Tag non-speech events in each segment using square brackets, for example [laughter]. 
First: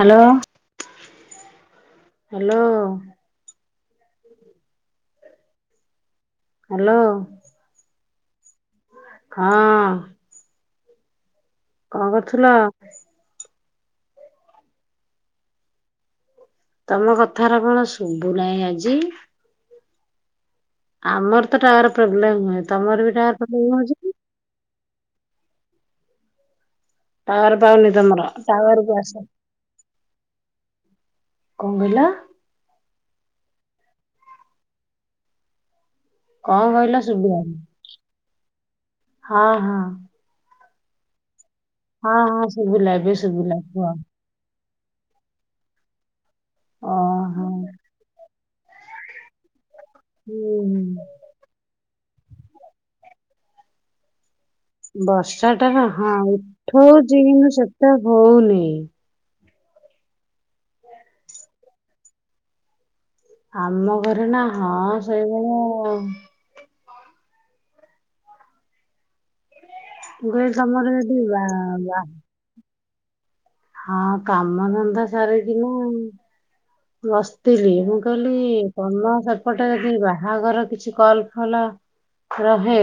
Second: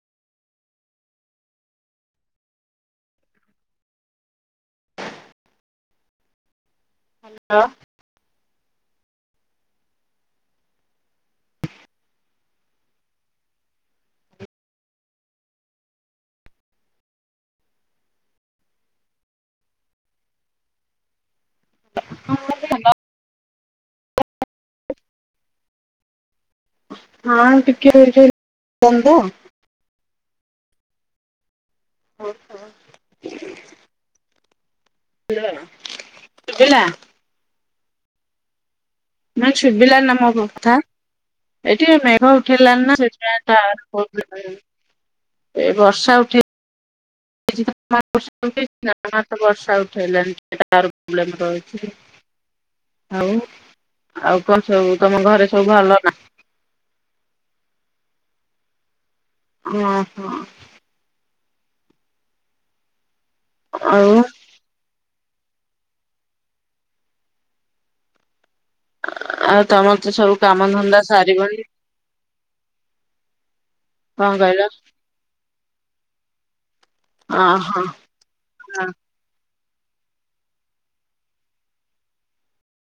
Hello hello. Hello. Hello. ହଁ। କଣ କରୁଥିଲ? ତମ କଥା ଗୁରା କଣ ଶୁଭୁ ନାହିଁ ଆଜି। ଆମର ତ ଟାୱାର ପ୍ରୋବ୍ଲେମ ହୁଏ ତମର ବି ଟାୱାର ପ୍ରୋବ୍ଲେମ ହଉଛି କି? ଟାୱର ଟିକେ ପାଉନି ତମର ଟାୱରକୁ ଆସ। କଣ କହିଲ? ହଁ ହଁ। ହାଲୋ। କଣ କହିଲା ସୁଭିଲାନି। ନାଇ ସୁଭୀଲାନି ନାଁ ମୋ କଥା। ଏଠି ପା ହଁ ମେଘ ହଁ ଉଠେଇଲାଣି ଶୁଭିଲା ନା ଏବେ ସେଥି ପାଇଁ ଶୁଭିଲା ଟାୱାର କୁହ ପ୍ରୋବ୍ଲେମ। ଏ ବର୍ଷା ଉଠେଇ ଓ ହ। [unintelligible] ବର୍ଷା ହୁଁ ହୁଁ। ଉଠେଇଲାଣି। [unintelligible] ଆଉ। ଆଉ କଣ ସବୁ ତମ ଘରେ ସବୁ ଭଲ ନା? ହଉଚି କିନ୍ତୁ ସେତେ ହଉନି। ଓ ହୋ। ଆମ ଆଉ ଘରେ ନା ହଁ ସେଇଭଳିଆ ଉ। ଆଉ ତମର ତ ମୁଁ ସବୁ କହିଲି କାମ ତମର ଧନ୍ଦା ଯଦି ବା ସାରିବଣି। ବା ହଁ କଣ କହିଲ? କାମ ଧନ୍ଦା ସାରିକିନା ଅ ବସିଥିଲି ହଁ ମୁଁ। କଲି ତମର ସେପଟେ ଯଦି ବାହାଘର କିଛି କଲଫଲ। ରହେ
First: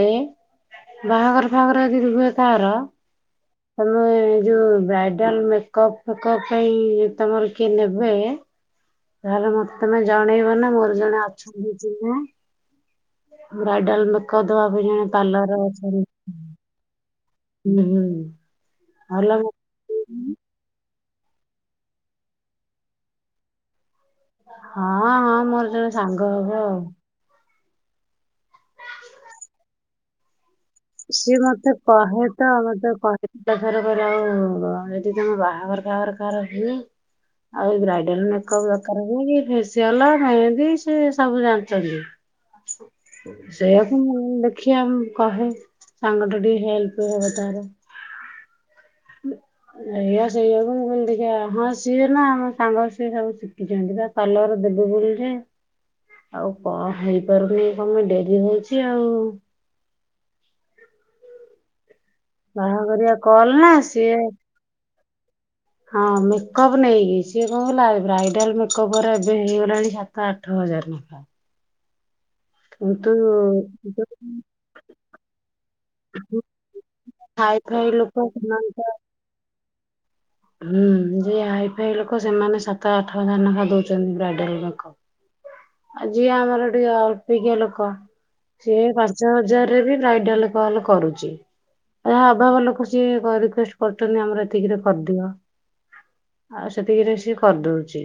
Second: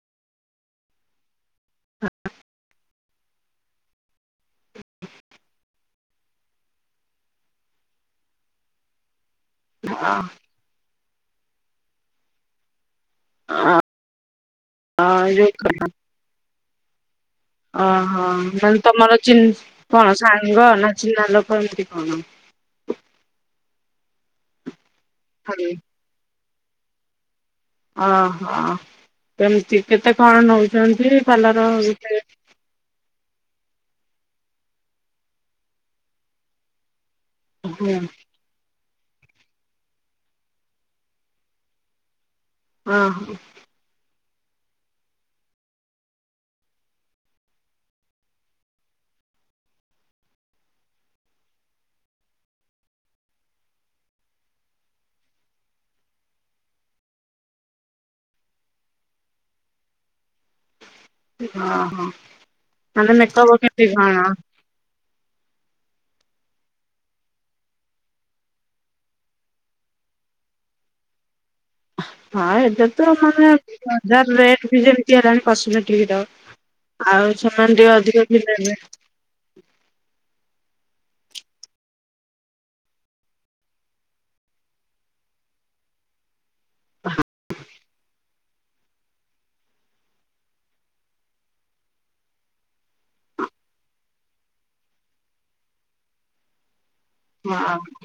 ବାହାଘର ଫାହାଘର ଯଦି ରୁହେ କାହାର ତମେ ଯୋଉ ବ୍ରାଇଡାଲ ମେକପ୍ ଫେକପ ପାଇଁ ତମର କିଏ ନେବେ ତାହେଲେ ମତେ ତମେ ଜଣେଇବ ନା ମୋର ଜଣେ ଅଛନ୍ତି ଚିହ୍ନା। ଅ ବ୍ରାଇଡାଲ ମେକଅପ ଦବା ବି ଅ ଜଣେ ପାର୍ଲର ଯୋଉ ଅଛନ୍ତି। ହୁଁ ଓହୋ ମାନେ ତମର ଭଲ ଚୀନ୍ ହଁ କଣ ସାଙ୍ଗ ନା ଚିହ୍ନା ଲୋକ ଏମିତି କଣ। ହଁ ଆ ଆଜ୍ଞା। ମୋର ଜଣେ ସାଙ୍ଗ ହବ ଆଉ। ଓହୋ କେମିତି କେତେ କଣ ନେଉଛନ୍ତି ସିଏ ପାଲର ମତେ ଗୋଟେ କହେ ତ ଆମର ତ କ ଏକାଥର କର ଆଉ ଏଠି ତମ ବାହାଘର ଫାହାଘର କାହାର ହେଇନି। [inaudible] ଆଉ ଏ ହଁ ବ୍ରାଇଡାଲ ମେକପ ଦରକାର ହଉ କି ଫେସିଆଲ ମେହେନ୍ଦୀ ସେ ସବୁ ଜାଣିଛନ୍ତି। ଓହୋ ସେଇକୁ ମୁଁ ଦେଖିଆ କହେ। ସାଙ୍ଗଟା ଟିକେ ହେଲପ ହବ ତାର। ଏଇଆ ସେଇଆକୁ ମୁଁ କହିଲି ଦେଖିଆ ହଁ ସିଏ ନା ଆମ ସାଙ୍ଗ ସିଏ ସବୁ ଶିଖିଚନ୍ତି ପା। ପାଲର ଦେବଗୁଳି ରେ। ଆଉ କଣ ହେଇପାରୁନି ତମେ ଡେରି ହଉଚି ଆଉ। ଅ ହଁ ବାହାଘରିଆ ତମେ ମେକ କଲ୍ ଅପ ନା କେତେ ସିଏ ଜଣ? ହଁ ମେକଅପ୍ ନେଇକି ସିଏ କଣ କହଲ ବ୍ରାଇଡାଲ ମେକଅପ ର ଏବେ ହେଇଗଲାଣି ସାତ ଆଠ ହଜାର ନେଖା। ହଁ ଏବେ କିନ୍ତୁ ତ ମାନେ ଯୋଉ ବଜାର ରେଟ୍ ବି ଯେମତି ହେଲାଣି କଷମେଟିକ। କିର ଆଉ ହାଇ ସେମାନ ଫାଇ ଟିକେ ଲୋକ ଅଧିକ ପିଲ ସେମାନେ ନେବେ। ତ ହୁଁ ଯିଏ ହାଇ ଫାଇ ଲୋକ ସେମାନେ ସାତ ଆଠ ହଜାର ନେଖା ଦଉଚନ୍ତି ବ୍ରାଇଡାଲ ମେକ ଅପ। ଆଉ ଯିଏ ଆମର ଟିକେ ଅଳ୍ପିକିଆ ଲୋକ ସିଏ ପାଞ୍ଚ ହଜାର ରେ ବି ବ୍ରାଇଡାଲ କଲ କରୁଚି। ଆ ଅଭାବ ଲୋକ ସିଏ କ ରିକୁଏଷ୍ଟ କରିଛନ୍ତି ଆମର ଏତିକିରେ କରି ଦିଅ, ଆଉ ସେତିକିରେ ତିକିରେ ହଁ କରିଦଉଚି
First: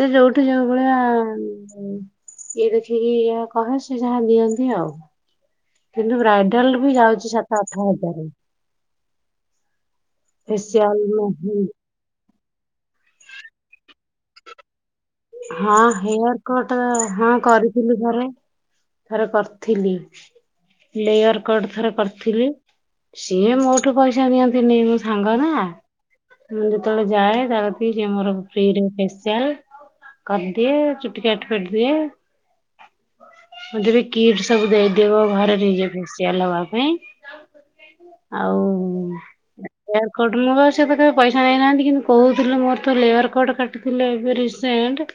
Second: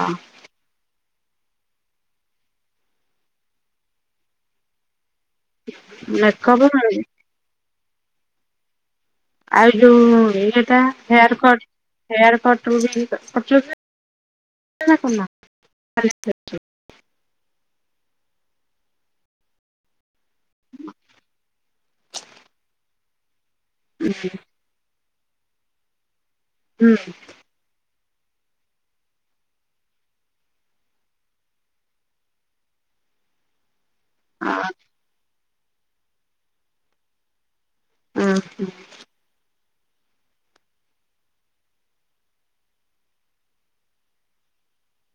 ସେ ଯୋଉ ଠି ଯୋଉ ଭଳିଆ ଇଏ ଦେଖିକି ଯା କହେ ସେ ଯାହା ଦିଅନ୍ତି ଆଉ। କିନ୍ତୁ ମେକଅପ ବ୍ରାଇଡାଲ ବି ଯାଉଚି ସାତ ଆଠ ହଜାର। ଆଉ ଯୋଉ ଇଏଟା facial hair mehndi cut hair cut ରୁ ବି କରୁଛନ୍ତି। ନା କରୁନା? ହଁ ହେୟାର କଟ ହଁ କରିଥିଲି ଥରେ ଥରେ କରିଥିଲି। ଲେୟର କଟ ଥରେ କରିଥିଲି ସିଏ ମୋ ଠୁ ପଇସା ନିଅନ୍ତିନି ମୋ ସାଙ୍ଗ ନା ମୁଁ ହୁଁ ଯେତେବେଳେ ଯାଏ ତା ରି ଫ୍ରୀ ରେ ଫେସିଆଲ। କରଦିଏ ଚୁଟି କାଟ କରି ଦିଏ ଏବେ ବି କିଟ ସବୁ ଦେଇଦବ ଘରେ ନିଜେ ଫେସିଆଲ ହବା ପାଇଁ। ଆଉ ହୁଁ ଲେୟାର କଟ ମୁଁ ବା ସେ ତ କେବେ ପଇସା ନେଇନାହାନ୍ତି କିନ୍ତୁ କହୁଥିଲେ ମୋର ତ ଲେୟାର କଟ କାଟିଥିଲେ ଏବେ ରିସ ସେନ୍ଟ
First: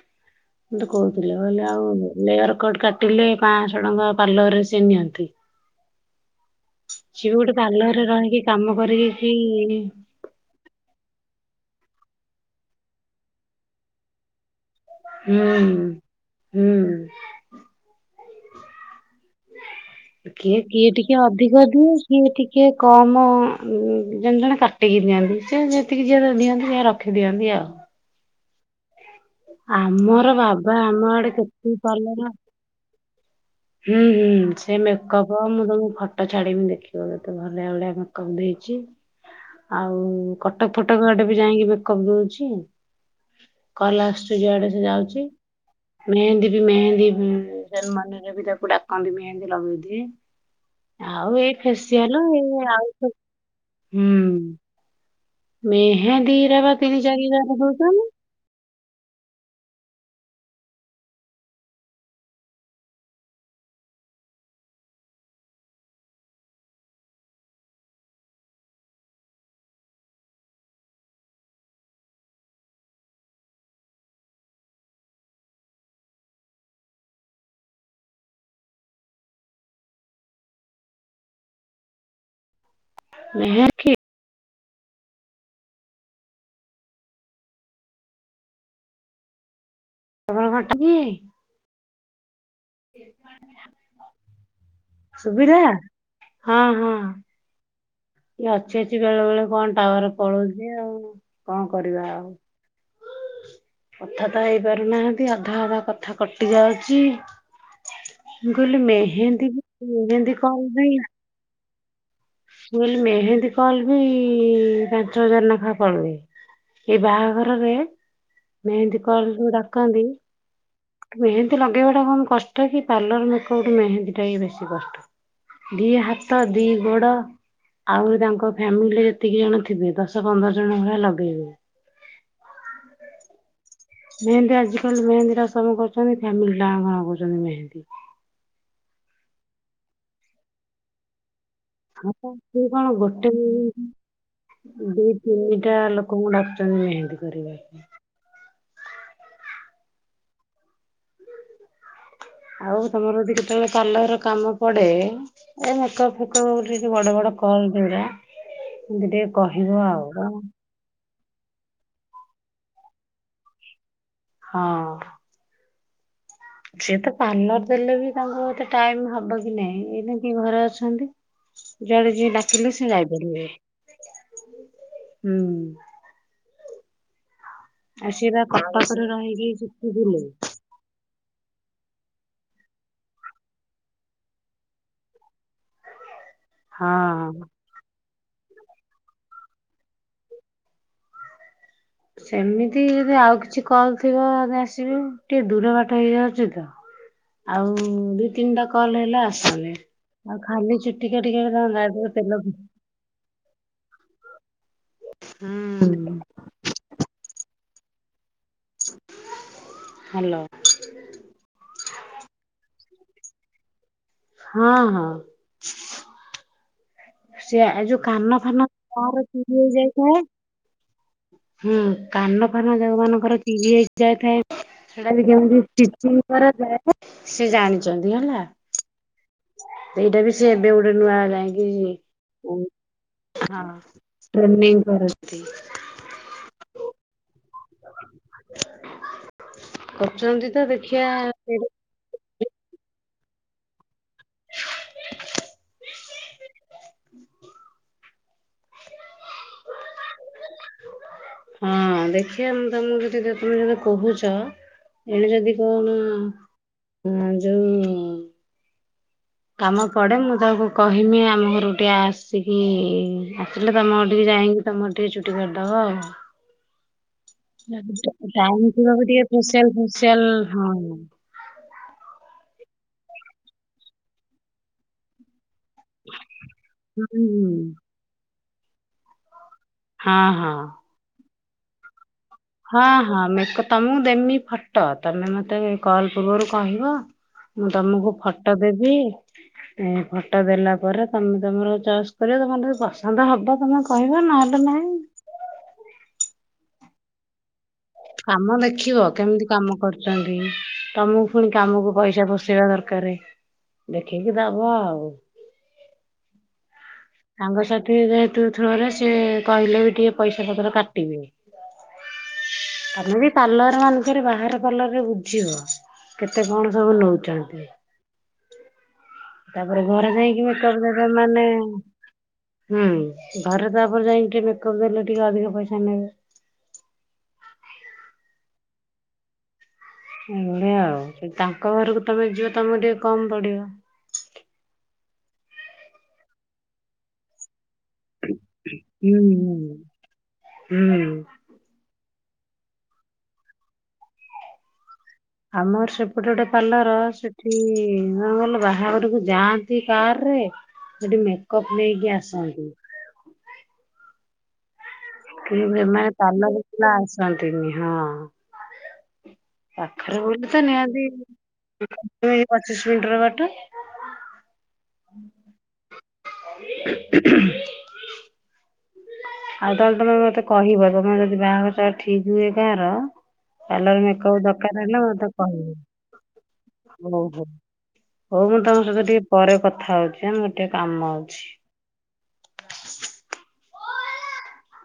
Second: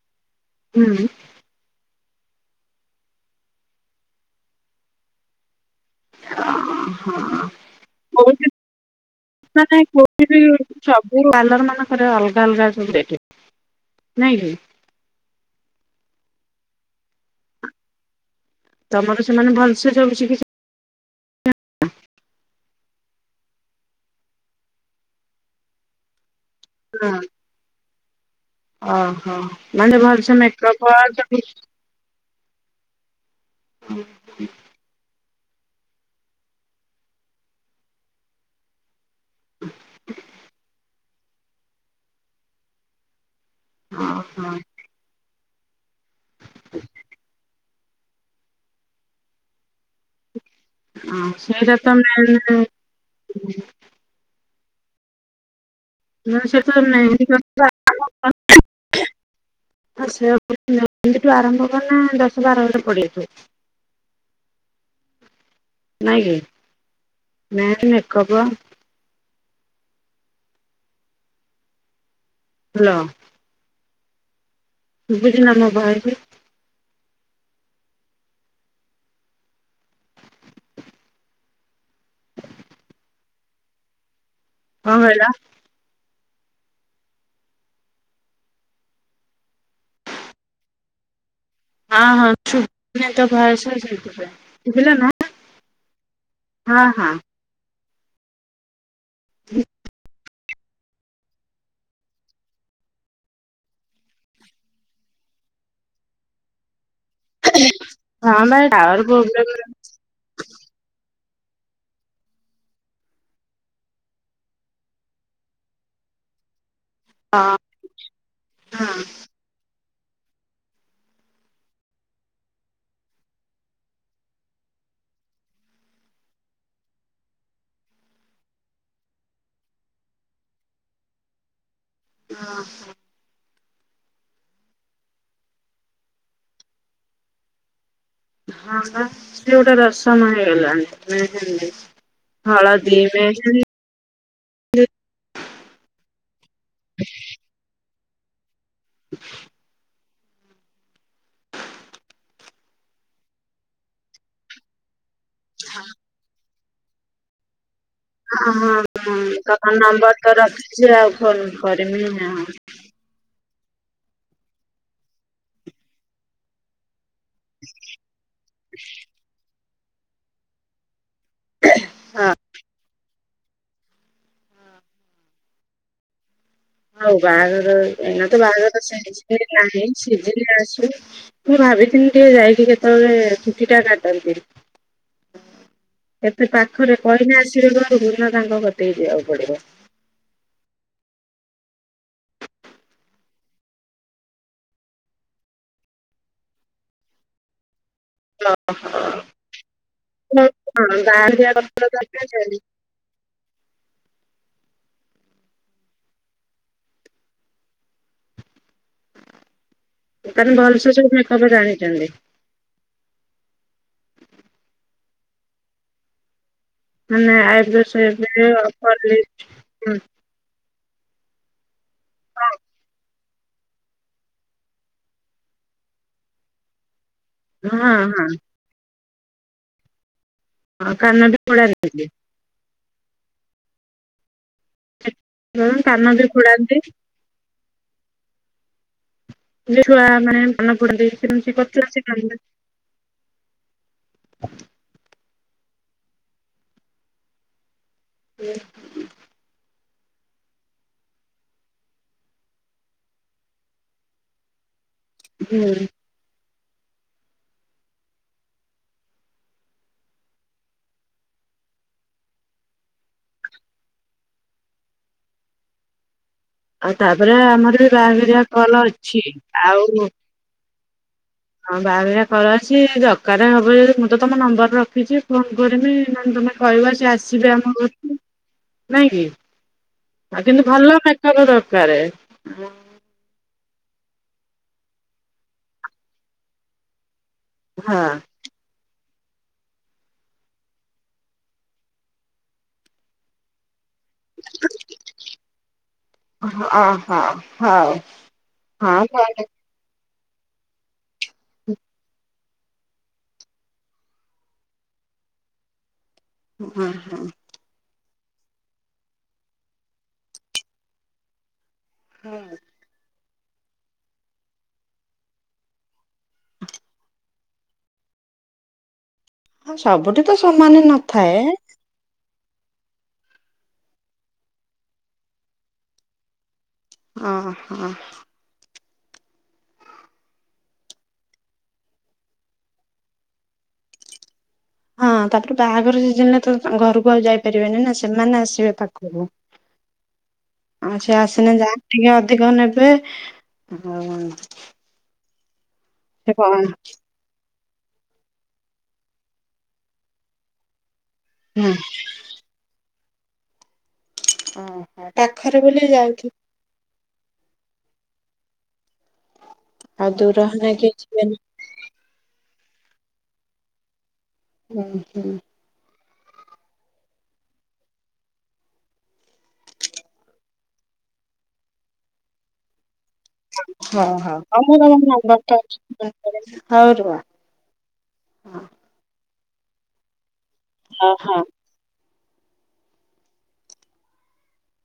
ମତେ ହୁଁ କହୁଥୁ ଲେ କହିଲେ ଆଉ ଲେୟାର କଟ କାଟିଲେ ପାଂଶ ଟଙ୍କା ପାର୍ଲର ରେ ସେ ନିଅନ୍ତି। ସିଏ ବି ଗୋଟେ ପାର୍ଲରରେ ରହିକି କାମ କରିକି କି ଇ। କିନ୍ତୁ ସବୁ ପାର୍ଲର ମାନଙ୍କରେ ଅଲଗା ଅଲଗା ସବୁ ରେଟେ ନାଇଁ କି। ହୁଁ ହୁଁ ହୁଁ। ତମର ସେମାନେ ଭଲସେ ସବୁ ଶିଖିଛ କିଏ କିଏ ଟି କିଏ ଅଧିକ ଦିଏ ସିଏ ଟିକେ କମ ଉଁ ଜଣେ ଜଣେ କାଟିକି ଦିଅନ୍ତି ସେ ଯେ ଯେତିକି ଯାହାର ଦିଅନ୍ତି ସେୟା ରଖିଦିଅନ୍ତି ଆଉ। ଓ ହୋ ମାନେ ଆମର ଭଲସେ ବାବା ମେକଅପ ଆମ ଆଡେ [unintelligible] କେତେ ପାର୍ଲର ହୁଁ ହୁଁ ହୁଁ। ସେ ମେକଅପ ମୁଁ ତମକୁ ଫଟୋ ଛାଡିମି ଦେଖିବ କେତେ ଭଲିଆ ଭଳିଆ ମେକଅପ୍ ଦେଇଛି। ଆଉ କଟକ ଫଟକ ଆଡେ ବି ଯାଇଁକି ମେକଅପ ଦଉଛି। କଲ ଆସୁଚି ଓହୋ ଯୁଆଡେ ସେ ଯାଉଛି ମେହେନ୍ଦୀ ବି ମେହେନ୍ଦୀ ଉଁ ସେମାନେ। ମେ ବି ତାକୁ ଡାକନ୍ତି ମେହେନ୍ଦି ଲଗେଇଦିଏ। ହଁ ଆଉ ଏଇ ସେଇଟା ତ ଫେସିଆଲ ଏ ମେନ୍ ଆଉ ସବୁ ହୁଁ। ମେହେନ୍ଦି ରା ବା ତିନି ଚାରି ହଜାର କରି ଦଉଛନ୍। ହ ହଁ ସେ [inaudible] ମେହେନ୍ଦି ଠୁ ଆରମ୍ଭ କନେ ଦଶ ବାର ହଜାର ପଡ଼ି ଯାଇଥିବ। ନାଇଁ କି ମେନ ମେକଅପ। ହାଲୋ। ବୁଝିିଲ ନା ଭାଇ। ମେହେ କି କଣ କହିଲ? ତମର ଘରଟା କି। ଅ ହଁ ଛୁ। ନାଇ ତୋ ଭଏସ ସେଇଥିପାଇଁ ଶୁଭିଲା ନା ସୁବିଧା ହଁ ହଁ। ଇଏ ଅଛି ଅଛି ବେଳେ ବେଳେ କଣ ଟାୱାର ପଳଉଛି ଆଉ କଣ କରିବା ଆଉ। କଥା ତ ହେଇପାରୁନାହାନ୍ତି ଅଧା ଅଧା କଥା କଟି ଯାଉଛି। ହଁ ମୁଁ ବା କହିଲି ଟାୱାର ମେହେନ୍ଦି ପ୍ରୋବ୍ଲେମ ମେହେନ୍ଦି କଲ ପାଇଁ। ମୁଁ କହିଲି ମେହେନ୍ଦୀ କଲ ବି ପାଞ୍ଚ ହଜାର ନେଖା ପଡୁନି। ଏଇ ହଁ ବାହାଘରରେ ହଁ। ମେହେନ୍ଦି କଲ ସବୁ ଡାକନ୍ତି। ମେହେନ୍ଦି ଲଗେଇବା ଟା କମ କଷ୍ଟ କି ପାର୍ଲର ମେକଅପ୍ ଠୁ ମେହେନ୍ଦୀ ଟା ହି ବେଶୀ କଷ୍ଟ। ଦି ହାତ ଦି। ଗୋଡ ଆହୁରି ତାଙ୍କ ଫ୍ୟାମିଲିରେ ଯେତିକି ଜଣ ଥିବେ ଦଶ ପନ୍ଦର ଜଣ ଭଳିଆ ଲଗେଇବେ। ଅ ହଁ। ମେହେନ୍ଦୀ ଆଜିକାଲି ମେହେନ୍ଦୀ ଟା ସବୁ କରୁଛନ୍ତି ଫ୍ୟାମିଲି ଟା ଆଙ୍କ ନଗଉଛନ୍ତି ମେହେନ୍ଦୀ। ହଁ ପା ସେ ଗୋଟେ ରସମ ହେଇଗଲାଣି ମେହେନ୍ଦି। ଆଉ ତୁ କଣ ଗୋଟେ ମେହେନ୍ଦି। ଦି ତିନିଟା ଲୋକଙ୍କୁ ଡାକୁଛନ୍ତି ମେହେନ୍ଦି କରିବାକୁ। ହ ଆଉ ତମର ଯଦି କେତେବେଳେ କଲର କାମ ପଡେ। ଏ ମେକଅପ ଫେକଅପ ଗୋଟେ ଯଉ ବଡ ବଡ କଲ ଯୋଉରା। ହଁ ହଁଁ ଏମିତି ହଁ ଟିକେ ତାଙ୍କ କହିବ ଆଉ ନମ୍ବର ତ ରଖିଛି ଆଉ ଫୋନ କରିମି ହଁ। ହଁ। ସିଏ ତ ପାର୍ଲର ଦେଲେ ବି ତାଙ୍କୁ ଏତେ ଟାଇମ ହବ କି ନାଇଁ ଏମିତି ଘରେ ଅଛନ୍ତି। ଯୁଆଡ଼େ ହଁ ଯିଏ ଡାକିଲେ ସିଏ ଯାଇପାରିବେ ହୁଁ। ଆଉ ବାହାଘର ଆଉ ଏଇନା ସିଏ ତ ବା ବାହାଘର କଟକରେ ରହିକି ସିଜିନି ନାହିଁ ଶିଖିଥିଲେ ସିଜିନି ଆସୁ। ମୁଁ ଭାବିଥିଲି ଟିକେ ଯାଇକି କେତେବେଳେ ଛୁଟି ଟା କାଟନ୍ତି ଏତେ ପାଖରେ କଇନା ହଁ। ଆସି ବେ ଘରକୁ ନ ତାଙ୍କ ଘର ଠିକ୍ ଯିବାକୁ ପଡିବ। ସେମିତି ଯଦି ଆଉ କିଛି କଲ ଥିବେ ଆସିବ ଟିକେ ଦୂର ବାଟ ହେଇଯାଉଛି ତ ଆଉ ବି ତିନିଟା କଲ୍ ହେଲା ଆଶୁନି ଆଉ ଖାଲି ହଁ ଚୁଟ କାଟିକ ବାହାଘରିଆ କଥା ଆଇଥାନ୍ତା ଏବେ ତେଲ ଜାଣିଛନ୍ତି। ହୁଁ। [unintelligible] ଏକାନି ଭଲସେ ସବୁ ମେକପ ଜାଣିଛନ୍ତି। ହଁ ହଁ। ମାନେ ସେ ଆଇବ୍ରୋ ଯୁ ସେପ କାନ ଫାନ ଅପର ଯାର ଲିପ ଚିରି ହେଇଯାଇଥାଏ। ହୁଁ କାନ ଫାନ ଯୋଉ ମାନଙ୍କର ଚିରି ହେଇଯାଇଥାଏ ସେଟା ବି କେମତି ଟିଚିଂ କରାଯାଏ ସେ ହଁ ଜାଣିଛନ୍ତି ହଁ। ହେଲା। ସେଇଟା ବି ସେ ଏବେ ଗୋଟେ ନୂଆ କାନ ବି ଯାାଇଁକି ଫୋଡାନ୍ତି ଉ ହଁ ଟ୍ରାଇଂ ହୁଁ କାନ ବି ଫୋଡାନ୍ତି। ଛୁଆ ମାନେ କରୁଛନ୍ତି ତ ମନେ ଦେଖିବା ଫୋଡନ୍ତି [unintelligible] ସେମିତି କ ଶିଖନ୍ତି [inaudible] [inaudible] ହଁ ଦେଖିବା ତମକୁ ଯଦି ତମେ ଯଦି କହୁଛ ଏଣେ ଯଦି ହୁଁ କଅଣ ଯୋଉ କାମ ପଡେ ମୁଁ ତାକୁ କହିମି ଆମ ଘରକୁ ଟିକେ ଆସିକି ଆସିଲେ ତମ ଘର ଠିକ୍ ଯାଇକି ତମର ଟିକେ ଚୁଟି କାଟିଦେବ ଆଉ। ଆଉ ତାପରେ ଆମର ବି ବାହାଘରିଆ ଟାଇମ୍ କଲ ଥିବାକୁ ଅଛି। ଟିକେ ଫେସିଆଲ ଆଉ ଫେସିଆଲ ହଁ ହଁ ବାହାଘରିଆ କଲ୍ ଅଛି ଦରକାର ହବ ଯଦି ମୁଁ ତ ତମ ନମ୍ବର ରଖିଛି। ଫୋନ୍ କରିବି ନ ହେଲେ ତମେ କହିବ ଯେ ହୁଁ ଆସିବେ ଆମ ଘରକୁ। ନାଇ କି? ହଁ ଆ ହଁ କିନ୍ତୁ ଭଲ ମେକ୍ଅପ୍ ଦରକାର। ହଁ ହଁ ମେକ୍ ତମକୁ ଦେମି ଫଟୋ ତମେ ମତେ କଲ ପୂର୍ବରୁ କହିବ। ମୁଁ ହଁ। ତମକୁ ଫଟୋ ଦେବି। ଏ ଫଟୋ ଦେଲା ପରେ ତମେ ତମର ଚଏସ୍ କରିବ ତମର ପସନ୍ଦ ହବ ତମେ କହିବ ନହେଲେ ନାଇଁ। ହଁ ହଁ ହଉ। କାମ ହଁ ଦେଖିବ ଭଲ। କେମିତି କାମ କରୁ ଛନ୍ତି ତମକୁ ପୁଣି କାମକୁ ପଇସା ପୋଷେଇବା ଦରକାର ଦେଖେଇକି ଦବ ଆଉ। ହୁଁ ହୁଁ। ସାଙ୍ଗ ସାଥୀ ଯେହେତୁ ଥ୍ରୋରେ ସିଏ କହିଲେ ବି ଟିକେ ପଇସା ପତର କାଟିବେ। ହୁଁ। ଆମେ ବି ପାର୍ଲର ମାନଙ୍କରେ ବାହାର ପାର୍ଲରରେ ବୁଝିବ କେତେ କଣ ସବୁ ନଉଛନ୍ତି। ହଁ ତାପରେ ଘରେ ସବୁଠି ତ ଯାଇକି ସମାନ ମେକ୍ଅପ୍ ଦେବେ ନଥାଏ ମାନେ ହୁଁ ଘରେ ତାପରେ ଯାଇକି ଟିକେ ମେକପ୍ ଦେଲେ ଟିକେ ଅଧିକ ପଇସା ନେବେ। ଅ ହଁ। ବଢ଼ିଆ ଆଉ ତାଙ୍କ ଘରକୁ ତମେ ଯିବ ତମକୁ ଟିକେ କମ ପଡିବ। ହଁ ତାପରେ ବାହାଘର ସିଜନ ରେ ତ ଘରକୁ ଆଉ ଯାଇପାରିବାନି ନା। ସେ ସେମାନେ ଆସିବେ ହୁଁ ପାଖକୁ ହୁଁ ହୁଁ। ଆସେ ଆଶ୍ ସିନା ଯାହା ଟିକେ ଅଧିକ ନେବେ ଆମର ସେପଟେ ସେ ଗୋଟେ କଣ ପାଲର ସେ ଠି କଣ କହିଲ ବାହାଘରକୁ ଯାଆନ୍ତି କାର ରେ ସେଠି ମେକ ହୁଁ କପ ନେଇକି ଆସନ୍ତି। ଓହୋ। ପାଖରେ ବୋଲି ଯାଉଥିବେ। ନା ଅସନ୍ତିନି ହଁ। ଆଉ ପାଖରେ ଦୂର ବୋଲିତ ହେଲେ କିଏ ନିହାତି, ଯିବେନି। ପଚିଶ ମିନିଟର ବାଟ। ହୁଁ ହୁଁ [unintelligible] ଆଉ ତାହେଲେ ତମେ ମତେ କହିବ, ତମେ ଯଦି ବାହାଘର ଟା ଠିକ କର କଲର ହଉ ମେକପ ହଉ ହଉ ମୁଁ ଦରକାର ତମ ହେଲା, ମତେ ନମ୍ବରଟା କହିବେ। ଅଛି ମନେ ପଡିଲା ହଉ ରୁହ। ହଉ ମୁଁ ତମ ସହିତ ଟିକେ ପରେ କଥା ହଉଛି ହେଲା, ଟିକେ ହଁ କାମ ହଁ। ଅଛି। ଓ